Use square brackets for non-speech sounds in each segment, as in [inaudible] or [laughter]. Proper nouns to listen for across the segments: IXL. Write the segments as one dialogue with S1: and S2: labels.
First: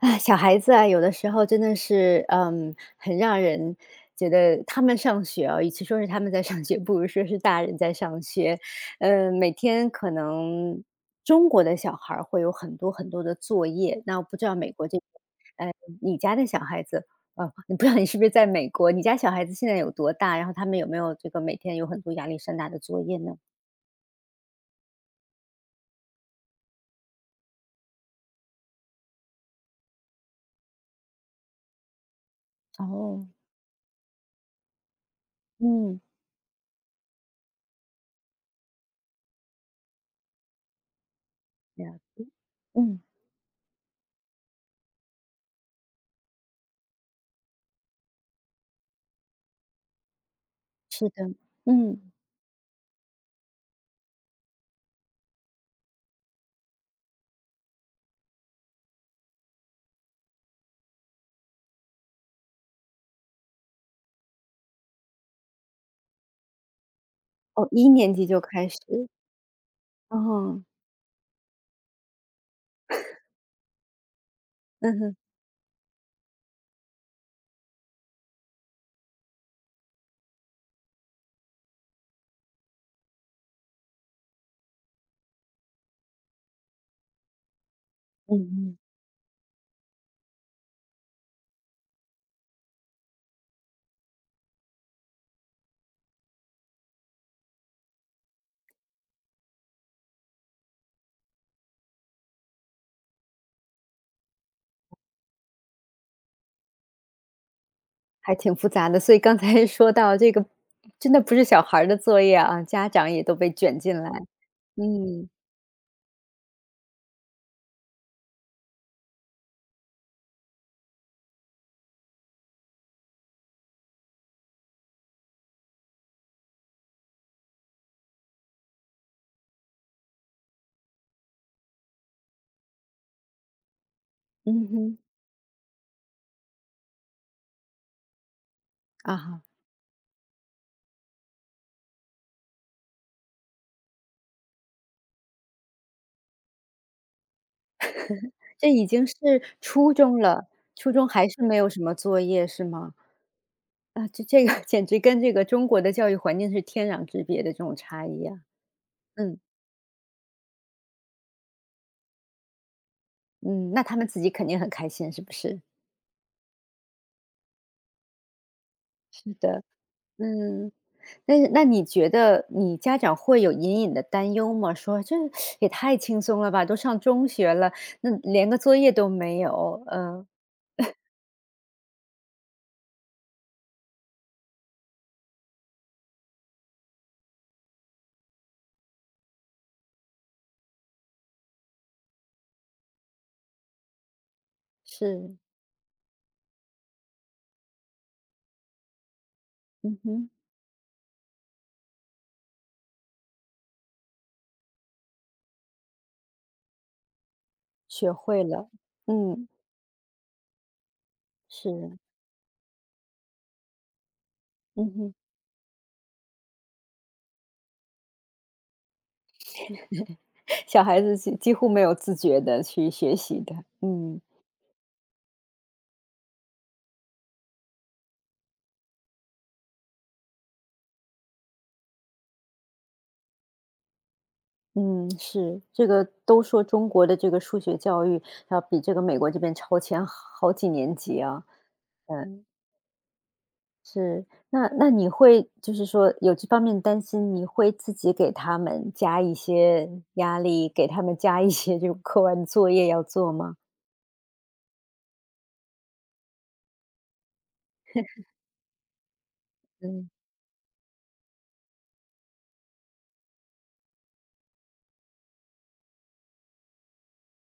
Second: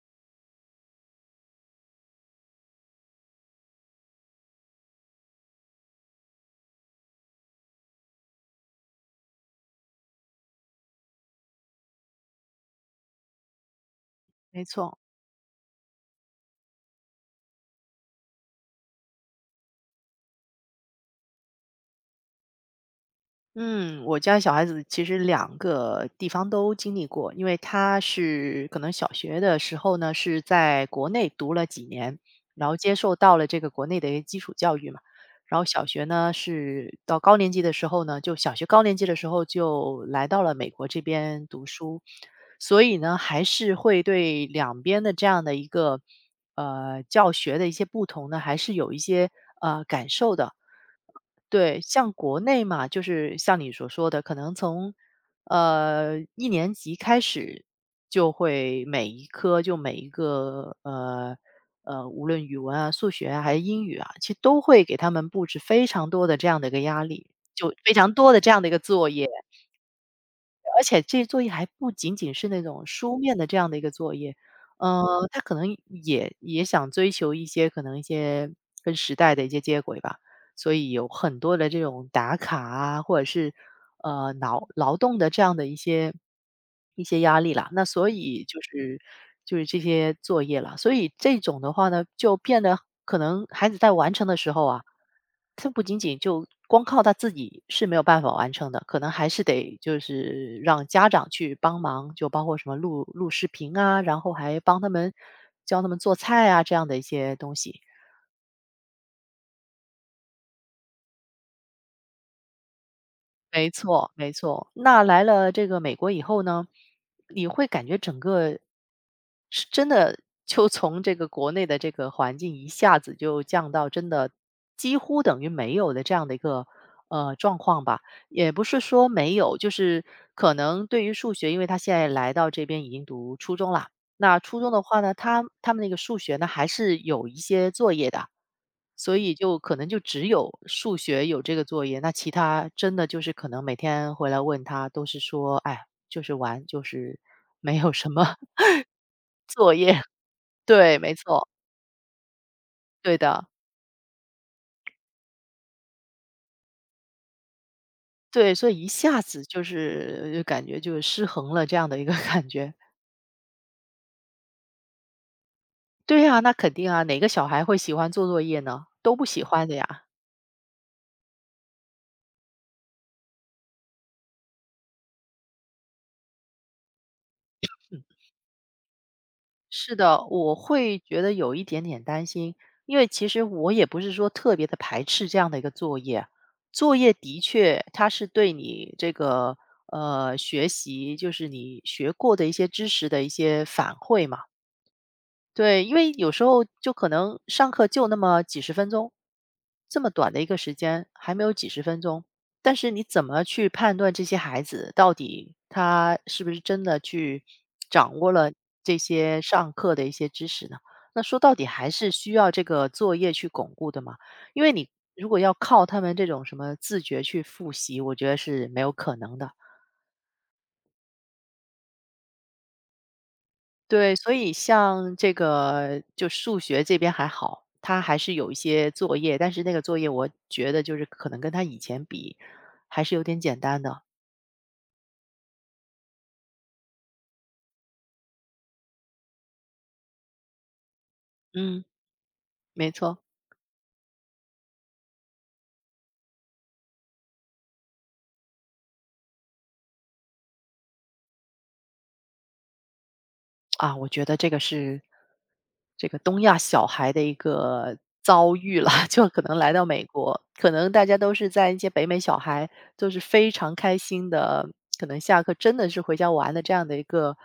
S1: 啊，小孩子啊，有的时候真的是，很让人觉得他们上学啊，与其说是他们在上学，不如说是大人在上学。每天可能中国的小孩儿会有很多很多的作业，那我不知道
S2: 没
S1: 美国
S2: 错。
S1: 这边你家的小孩子，你不知道你是不是在美国，你家小孩子现在有多大？然后他们有没有这个每天有很多压力山大的作业呢？
S2: 嗯，我家小孩子其实两个地方都经历过，因为他是可能小学的时候呢是在国内读了几年，然后接受
S1: 哦，
S2: 到了这个国内的一些基础教育嘛，然后小
S1: 嗯，
S2: 学呢是到高年级的时候呢，就小学高年级的时候就来到了美国这边读
S1: 了
S2: 书，
S1: 解，
S2: 所以
S1: 嗯，
S2: 呢还是会对两边的这样的一个教学的一些不同呢，还是有一些感受的。
S1: 是的，
S2: 对，
S1: 嗯，
S2: 像国内嘛，就是像你所说的，可能从一年级开始就会每一科就每一个无论语文啊、数学啊还是英语啊，其实都会给他们布置非常多的这样的一个压力，
S1: 哦，
S2: 就
S1: 一
S2: 非常
S1: 年级
S2: 多的
S1: 就
S2: 这样的
S1: 开
S2: 一个
S1: 始。
S2: 作业，
S1: 哦，
S2: 而且这些作业还不仅仅是那种书面的这样的一个作业，
S1: 嗯
S2: 呃，
S1: 哼，
S2: 他可能也想追求一些可能一些跟时代的一些接轨吧。所以有很多的这种打卡啊，或者是劳动的这样的一些一些压力啦。那所
S1: 嗯
S2: 以就
S1: 嗯，
S2: 是就是这些作业啦，所以这种的话呢，就变得可能孩子在完成的时候啊，他不仅仅就光靠他自己是没有办法完成的，可能还是得就是让家长去帮忙，就包括什么录视频啊，然后还帮他们教他们做菜啊这样的一些东西。
S1: 还挺复杂的。所以刚才 [laughs] 说到这个，真的不是小孩儿的作业啊，家长也都被
S2: 没
S1: 卷进
S2: 错，
S1: 来。
S2: 没错。那来
S1: 嗯，
S2: 了这个美国以后呢，你会感觉整个是真的就从这个国内的这个环境一下子就降到真的几乎等于没有的这样的一个状况吧。也不是说没有，就是可能对于数学，因为他现在来到这边已经读初中了。那初
S1: 嗯
S2: 中的
S1: 哼，
S2: 话呢，他们那个数学呢还是有一些作业的，所
S1: 啊
S2: 以
S1: 哈，
S2: 就可能就只有数学有这个作业，那其他真的就是可能每天回来问他都是说，哎，就是玩，就是没有什么
S1: 这已经是
S2: [laughs] 作
S1: 初
S2: 业。
S1: 中了，初
S2: 对，
S1: 中
S2: 没
S1: 还是
S2: 错，
S1: 没有什么作业是吗？
S2: 对的，
S1: 啊，这个 [laughs] 简直跟这个中国的教育环境是天壤之别的这种差异啊。
S2: 对，所以一下
S1: 嗯，
S2: 子就感觉就是失衡了这样的一个 [laughs] 感觉。
S1: 嗯，那他们自己肯定很开心，是不是？
S2: 对呀，那肯定啊，哪个小孩会喜欢做作业呢？都不
S1: 是
S2: 喜
S1: 的，
S2: 欢的呀。
S1: 嗯。那你觉得你家长会有隐隐的担忧吗？说这也太轻松了吧，都上中学了，那连个作业都没有。
S2: 是的，
S1: 嗯，
S2: 我会觉得有一点点担心，因为其实我也不是说特别的排斥这样的一个作业。作业的确它是对你这个，学习就是你学过的一些知识的一些反馈嘛。
S1: 是，
S2: 对，因为有时候就可能上课就那么几十分钟，这
S1: 嗯
S2: 么短
S1: 哼，
S2: 的一个时间，还没有几十分钟，但是你怎么去判断这些孩子到底他是不是真的去
S1: 学
S2: 掌握
S1: 会
S2: 了
S1: 了，
S2: 这些
S1: 嗯，
S2: 上课的一些知识呢？那说到底还
S1: 是，
S2: 是需要这个作业去巩固的嘛，因为你
S1: 嗯哼，
S2: 如果要靠他们这种什么自觉去复习，我觉得是没有可能的。
S1: 小孩子几乎没有自觉的去学习的，
S2: 对，
S1: 嗯。
S2: 所以像这个就数学这边还好，他还是有一些作业，但是那个作业我觉得就是可能跟他以前比，还是有点简单的。
S1: 嗯，是，这个都说中国的这个数学教育要比这个美国这边超前好几年级啊，
S2: 嗯，
S1: 嗯。
S2: 没错。
S1: 是，那你会就是说有这方面的担心，你会自己给他们加一些压力，给他们加一些就课外的作业要做吗？
S2: 啊，我觉得这个是这个东亚小孩的一个遭遇了，[laughs] 就可能来到美
S1: 嗯，
S2: 国，可能大家都是在一些北美小孩都是非常开心的，可能下课真的是回家玩的这样的一个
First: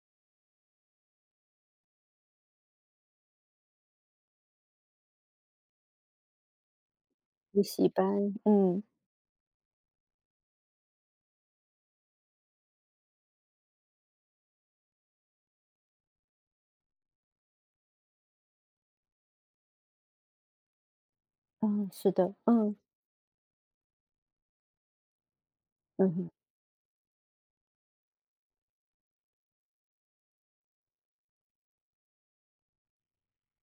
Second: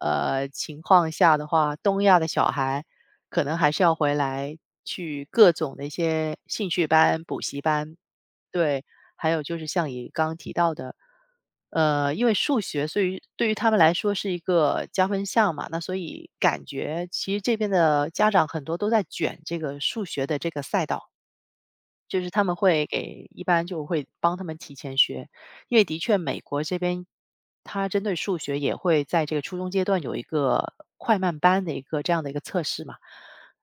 S2: 情况下的话，东亚的小孩可能还是要回来去各种的一些兴趣班、补习
S1: 补习
S2: 班，
S1: 班，嗯，
S2: 对，还有就是像你刚刚提到的，因为数学，所以对于他们来说是一个加分项嘛，那所以感觉其实这边的家长很多都在卷这个数学的这个赛道，
S1: 嗯，是
S2: 就是
S1: 的，
S2: 他们
S1: 嗯，
S2: 会给一般就会帮他们提前学，因为的
S1: 嗯
S2: 确
S1: 哼
S2: 美国这边它针对数学也会在这个初中阶段有一个快慢班的一个这样的一个测试嘛。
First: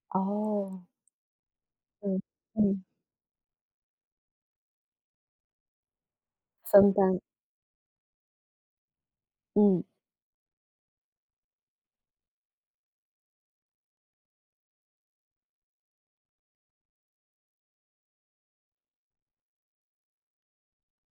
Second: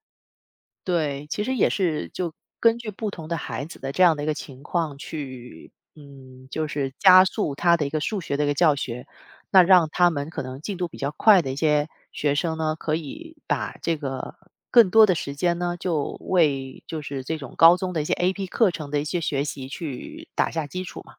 S1: 哦，
S2: 对，其实也是
S1: 嗯，
S2: 就根
S1: 嗯，
S2: 据不同的孩子的这样的一个情况去，嗯，就
S1: 分
S2: 是
S1: 班，
S2: 加速他的一个数学的一个教学，那
S1: 嗯，
S2: 让他们可能进度比较快的一些学生呢，可以把这个更多的时间呢，就是这种高中的一些 AP 课程的一些学习去打下基础嘛。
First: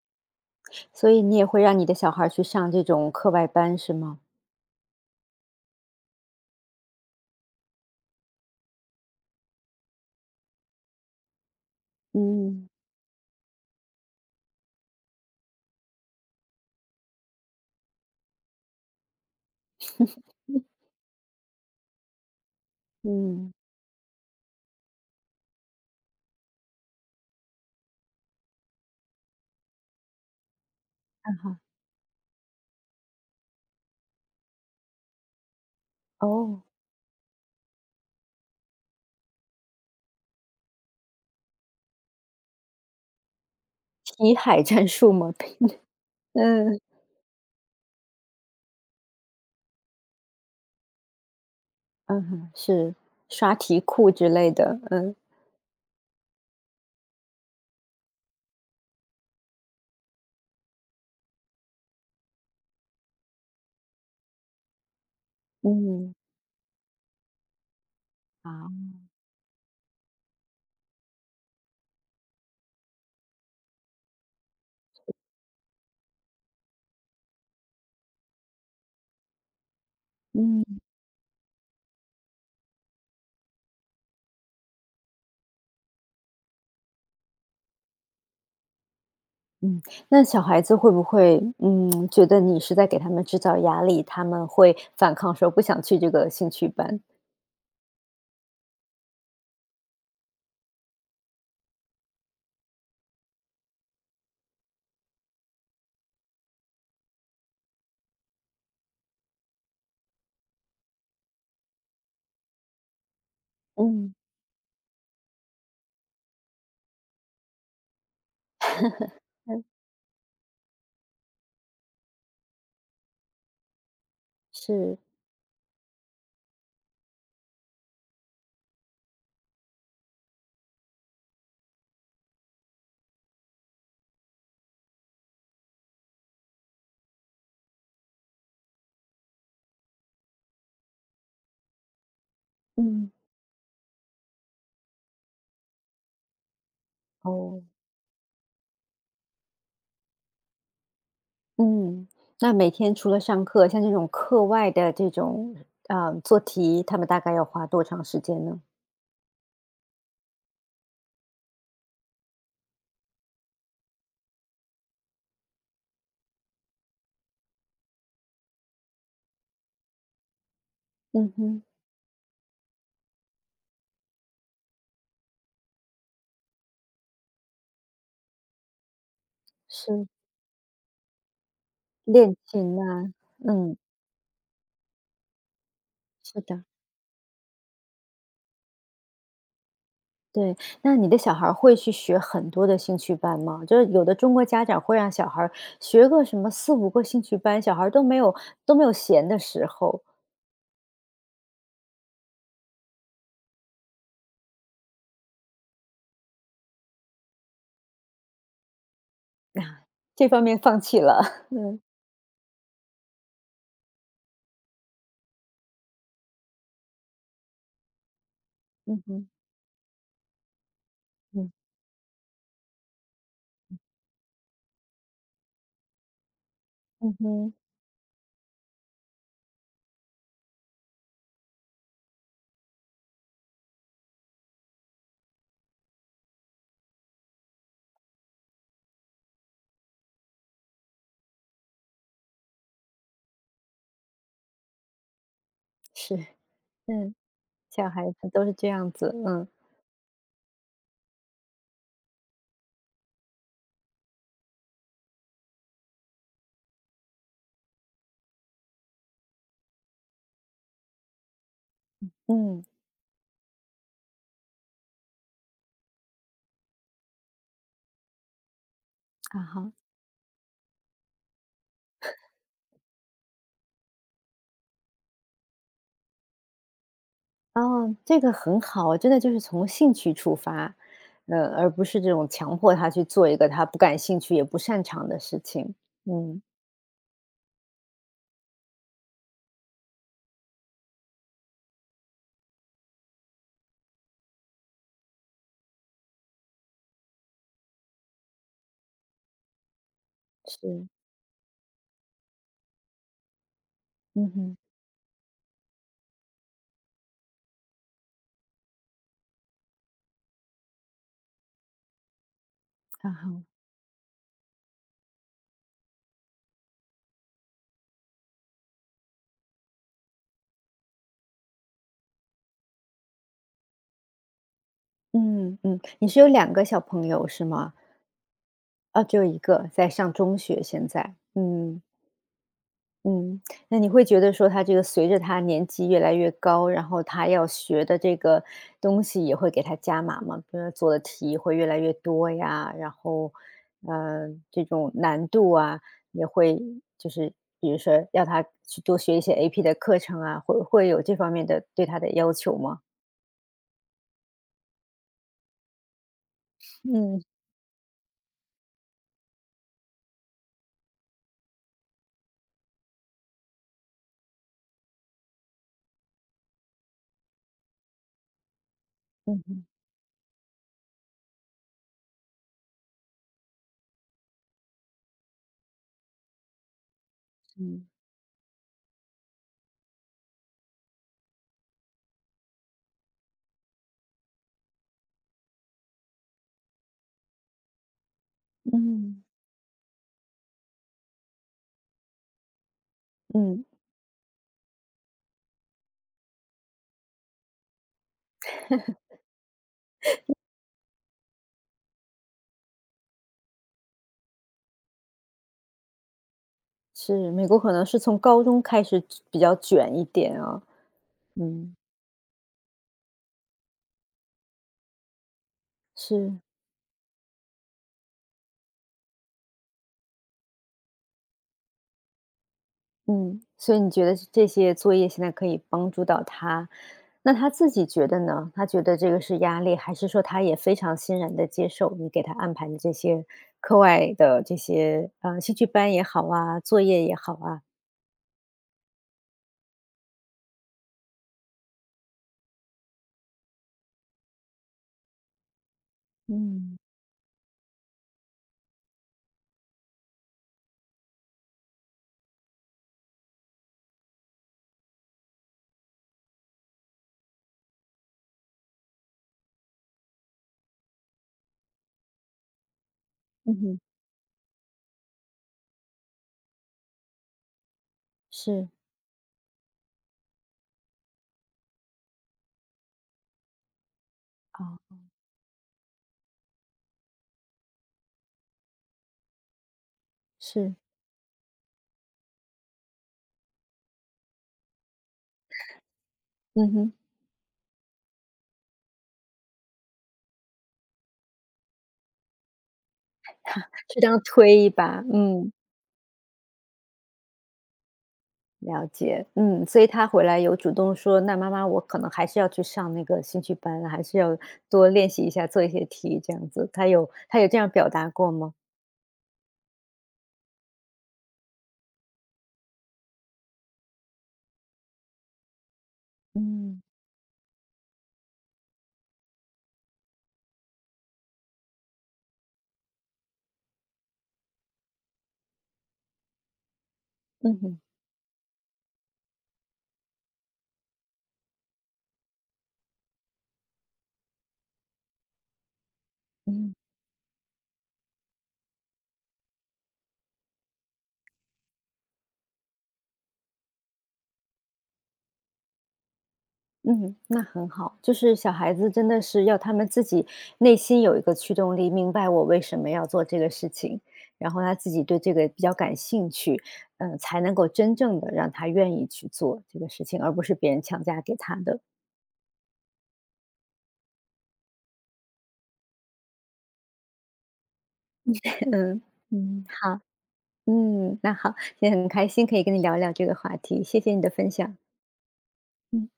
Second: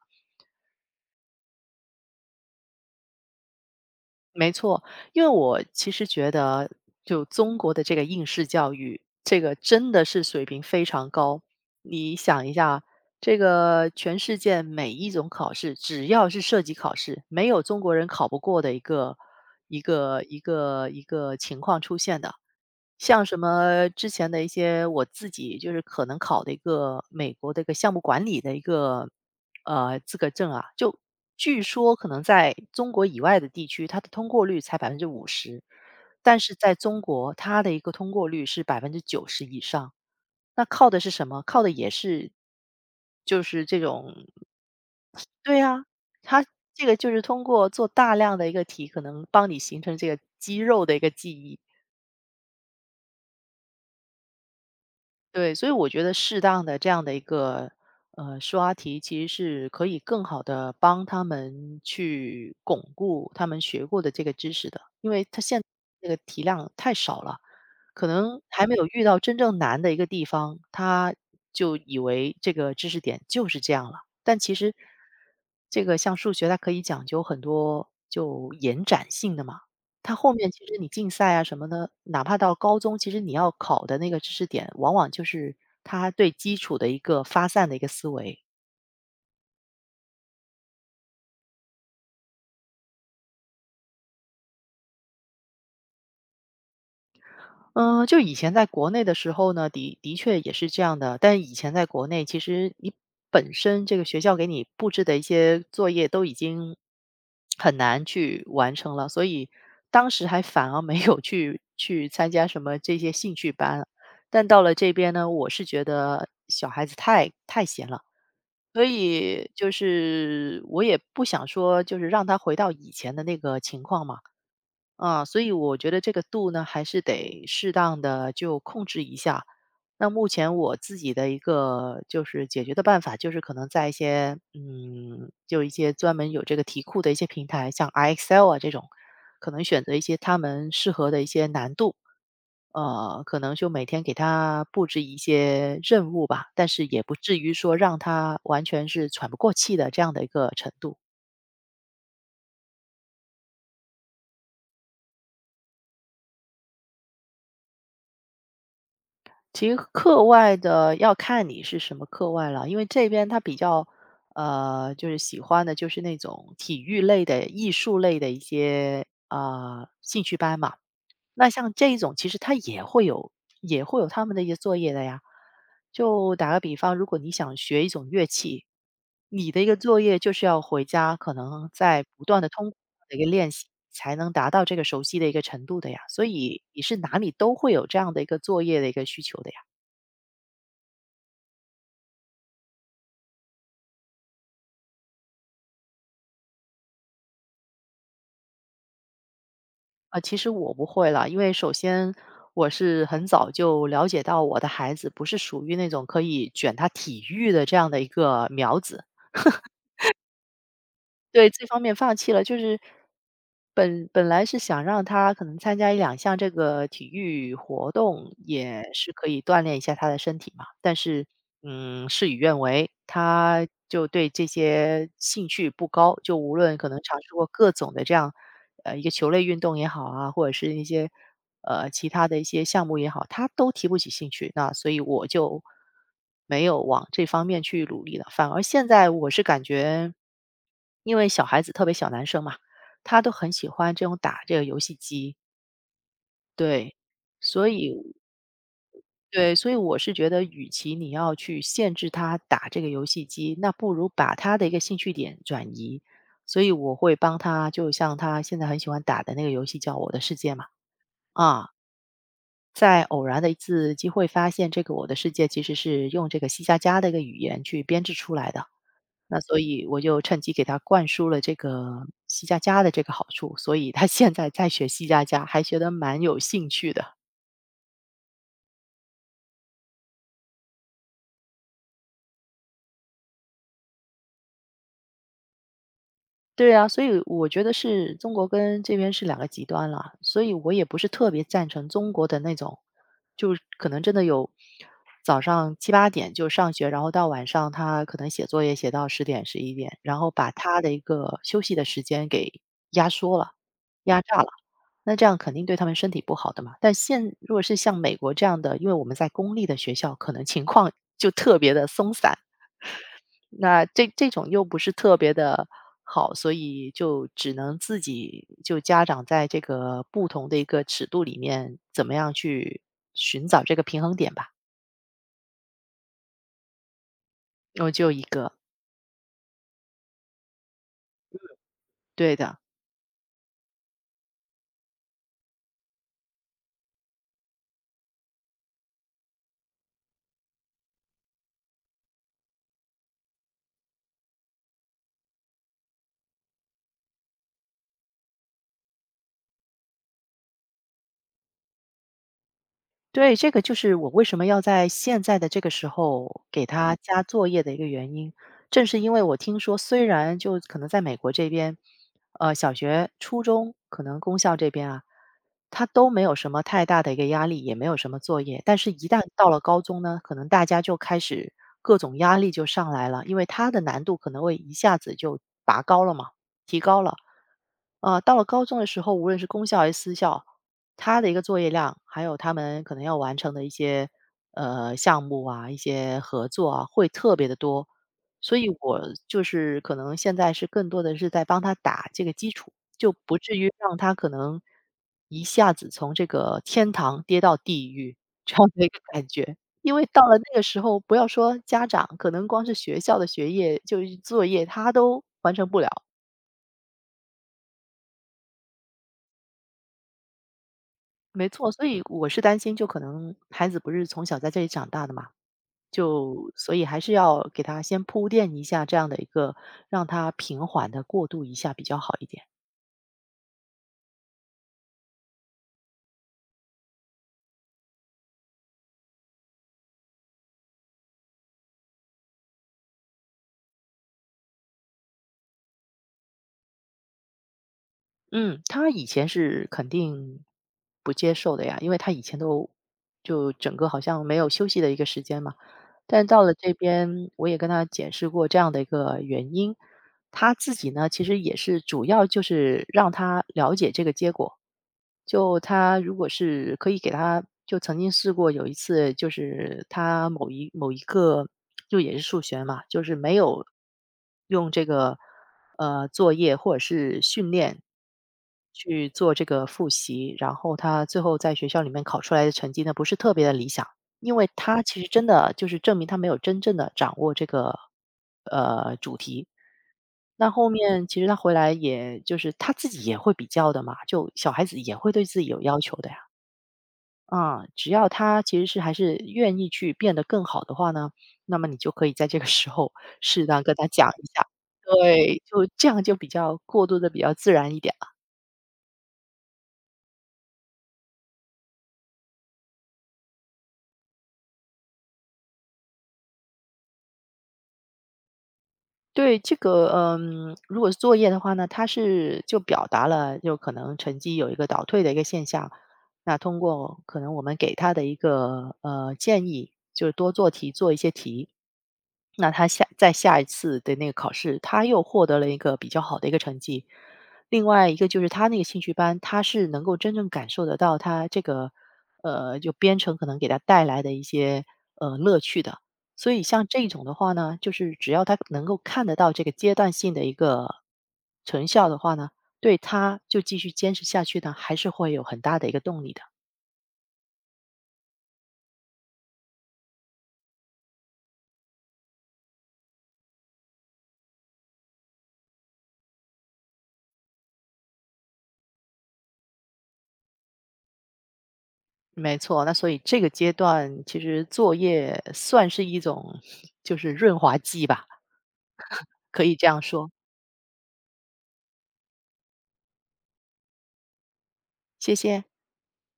S1: 所以你也会让你的小孩儿去上这种课外班是吗？
S2: 没错，因为我其实觉得，就中国的这个应试教育，这个真的是水平非常高。你想一
S1: 嗯，
S2: 下，这个全世界每一种考试，只要是涉及考试，没有中国人考不过的一个情况出现的。像什
S1: 嗯，
S2: 么之前的一些我自己就是可能考的一个美国的一个项目管理的一个资格证啊，就
S1: 看好，
S2: 据说可能在中国以外的地区，它的通过率才50%，但是
S1: 哦，
S2: 在中国它的一个通过率是90%以上。那靠的是什么？靠的也是就是这种，
S1: 题海战术吗？
S2: 对啊，
S1: [laughs]
S2: 它
S1: 嗯，
S2: 这个就是通过做大量的一个题，可能帮你形成这个肌肉的一个记忆。
S1: 嗯哼是刷题库之类的，嗯，
S2: 对，所以我觉得适当的这样的一个刷题，其实是可以更好的帮他们去巩固他们学过的这个知识的，因为他现那
S1: 嗯。
S2: 个题量太少了，可能还没有
S1: 啊，
S2: 遇到真正难的一个地方，他就以为这个知识点就是这样了。但其实这个像数学，它可以讲究很多就延展性的嘛，他后面
S1: 嗯
S2: 其实你竞赛啊什么的，哪怕到高中，其实你要考的那个知识点，往往就是他对基础的一个发散的一个思维。
S1: 嗯，那小孩子会不会，觉得你是在给他们制造压力，他们会反抗说不想去这个兴趣班？
S2: 嗯，就以前在国内的时候呢，的确也是这样的。但以前在国内，其实你本身这个学校给你布置的一些作业都已经很难去完成了，所以当时还反而没有去参加什么这些兴趣班。
S1: 嗯，
S2: 但到了这边呢，我是觉得小孩子太闲了。所以
S1: 嗯，
S2: 就是我也不想说，就是让他回到以前的那个情况嘛，
S1: 是，
S2: 啊，所以我觉得这个度呢，还是得适当的就控制一下。那目前我自己的一个就是解决的办法，就是可能在一些嗯，就一些专门有这个题库的一些平台，像 IXL 啊这种，可能选择一些他们适合的一些难度，
S1: 嗯，
S2: 可能就每天给他布置一些任务吧，但是也不至于
S1: 哦，
S2: 说让他完全是喘不过气的这样的一个程度。
S1: 嗯，那每天除了上课，像这种课外的这种，做题，他们大概要花多长时间呢？
S2: 其实课外的要看你是什么课外了，因为这边他比较就是喜欢的就是那种体育类的、艺术类的一些啊、兴趣班嘛。
S1: 嗯
S2: 那
S1: 哼，
S2: 像这一种，其实它也会有他们的一些作业的呀。就打个比方，如果你想学一种乐器，你的一个作
S1: 是，
S2: 业就是要回家，可能在不
S1: 练
S2: 断的通过
S1: 琴呐，
S2: 的一个练习，
S1: 嗯，
S2: 才能达到这个熟悉的一个程度的呀。所
S1: 是
S2: 以
S1: 的。
S2: 你是哪里都会有这样的一个作业的一个需求的呀。
S1: 对，那你的小孩儿会去学很多的兴趣班吗？就是有的中国家长会让小孩儿学个什么四五个兴趣班，小孩儿都没有闲的时候，
S2: 啊，其实我不会了，因为首先我是很早就了解到我的孩子不是属于那种可以卷他体育的这样的一个苗子。
S1: 这方面放弃了。
S2: 对，
S1: [laughs]
S2: 这方
S1: 嗯，
S2: 面放弃了，就是本来是想让他可能参加1到2项这个体育活动，也
S1: 嗯
S2: 是可
S1: 哼，
S2: 以锻炼一下他的身体嘛。但是，
S1: 嗯，
S2: 事与愿违，他就对这些兴趣不高，就无论可能
S1: 嗯
S2: 尝试过
S1: 哼，
S2: 各种的这样，一个球类运动也好啊，或者是一些其他的一些项目也好，他都提不起兴趣。那所以我就没有往这方面去努力了。反而现在我是感觉，因为小孩子，特别小男生嘛，他都很喜欢这种打这个游戏机。
S1: 是，
S2: 对，
S1: 嗯，
S2: 所
S1: 小
S2: 以
S1: 孩子都是这样子，嗯，
S2: 对，所以我是觉得，与其你要去限制他打这个游戏机，那不如把他的一个兴趣点转移。所以我会帮他，就像他现在很喜欢打的那个游戏叫《我的世界》嘛，啊，
S1: 嗯，
S2: 在偶然的一次机会发现，这个《我的世界》其实是用这个西加加的一个语言去编制出来的。那
S1: 啊
S2: 所
S1: 好
S2: 以我就趁机给他灌输了这个西加加的这个好处，所以他现在在学西加加，还学得蛮有兴趣的。
S1: 哦，这个很好，真的就是从兴趣出发，而不是这种强迫他去做一个他不感兴趣也不擅长的事情。嗯，
S2: 对啊，所以我觉得是中国跟这边是两个极端了，所以我也不是特别赞成中国的那种，就是可能真的有早上7、8点就上学，然后到晚上他可能写作业写到10点11点，然后把他
S1: 是，
S2: 的一个休息的时间给压缩了、压
S1: 嗯
S2: 榨了，
S1: 哼，
S2: 那这样肯定对他们身体不好的嘛。但现如果是像美国这样的，因为我们在公立的学校，可能情况就特别的松散，
S1: 啊好。
S2: 那这这种又不是特别的好，所以就只能自己就家长在这个不同的一个尺度里面，怎么样去寻找这个平衡点吧。
S1: 嗯嗯，你是有两个小朋友是吗？
S2: 我就一个，
S1: 啊，只有一个，在上中学现在。嗯
S2: 对的。
S1: 嗯，那你会觉得说他这个随着他年纪越来越高，然后他要学的这个东西也会给他加码吗？比如说做的题会越来越多呀，然后，这种难度啊，也会就是比如说要他去多学一些 AP 的课程啊，会有这方面的对他的要求吗？
S2: 对，这个就是我为什么要在现在的这个时候给他加
S1: 嗯，
S2: 作业的一个原因。正是因为我听说，虽然就可能在美国这边，小学、初中可能公校这边啊，他都没有什么太大的一个压力，也没有什么作业。但是，一旦
S1: 嗯
S2: 到了
S1: 嗯
S2: 高中呢，可能大家就开始各种压力就上来了，因为它的难度可能会一下子就拔高了嘛，提高了。
S1: 嗯，
S2: 啊，到了高中的时候，无论是公校还是私校，他的一个作业量，还有他们可能要完成的一些项目啊、一些合作啊，会特别的多。所以我
S1: 嗯，
S2: 就是可能现在是更多的是在帮他打这个基础，就不至
S1: 嗯。
S2: 于让他可能一下子从这个天堂跌到地狱这样的一个感觉。因为到了那个时候，不要说家长，可能光是学校的学业就是作业，他都完成不了。
S1: 是，美国可能是从高中开始比较卷一点啊，
S2: 没错，
S1: 嗯，
S2: 所以我是担心，就可能孩子不是从小在这里长大的嘛，
S1: 是，
S2: 就所以还是要给他先铺垫一下这样的一个，让他平缓的过渡一下比较好一点。
S1: 嗯，所以你觉得这些作业现在可以帮助到他，那他自己觉得呢？他觉得这个是压力，还是说他也非常欣然的接受你给他安排的这些课外的这些，兴趣班也好啊，作业也好啊？
S2: 嗯，他以前是肯定不接受的呀，因为他以前都就整个好像没有休息的一个时间嘛。但到了这
S1: 嗯，
S2: 边，我也跟他解释过这样的一个原因，他自己呢其实也是主要就是让他了解这个结果，就他如果是可以给他就曾经试过有一次，就是他某一个就也是数学嘛，就是没
S1: 嗯
S2: 有
S1: 哼，
S2: 用这个作业或者是训练
S1: 是，
S2: 去做这个复习，然后他最后在学校里面考出来的成绩呢，不是特别的理想，因为他
S1: 啊，
S2: 其实真的就是证明他没有真正的掌握这个主题，那后
S1: 是，
S2: 面其实他回来也就是他自己也会比较的嘛，就小孩子也会对自己有要求的呀。
S1: 嗯哼，
S2: 啊，只要他其实是还是愿意去变得更好的话呢，那么你就可以在这个时候适当跟他
S1: 适
S2: 讲
S1: 当
S2: 一下。
S1: 推一把，
S2: 对，
S1: 嗯。
S2: 就这样就比较过渡的比较自然一点。
S1: 了解，嗯，所以他回来有主动说：“那妈妈，我可能还是要去上那个兴趣班，还是要多练习一下，做一些题这样子。”他有这样表达过吗？
S2: 对，这个，嗯，如果是作业的话呢，他是就表达了就可能成绩有一个倒退的一个现象。那通
S1: 嗯，
S2: 过可能我们给他的一个建议，就是多做题，做一些题。那他在下一次的那个考试，他又获得了一个比较好的一个成绩。
S1: 嗯
S2: 另
S1: 哼
S2: 外一个就是他那个兴趣班，他是能够真正感受得到他这个就编程可能给他带来的一些乐趣的。所以像
S1: 嗯，
S2: 这种的话呢，就是只要他能够看得到这个阶段性的一个成效的话呢，对他就继续坚持下去呢，还是会有很大的一个动力的。
S1: 嗯，那很好。就是小孩子真的是要他们自己内心有一个驱动力，明白我为什么要做这个事情，然后他自己对这个比较感兴趣，嗯、才能够真正的让他愿意去做这个事情，而不是别人强加给他的。
S2: 没错，那所以这个阶段其实作业算是一种 [laughs] 就是润滑剂吧，
S1: [laughs] 嗯
S2: 可以
S1: 嗯，
S2: 这样
S1: 好。
S2: 说。
S1: 嗯，那好，今天很开心可以跟你聊一聊这个话题，谢谢你的分享。
S2: 谢谢。
S1: 嗯。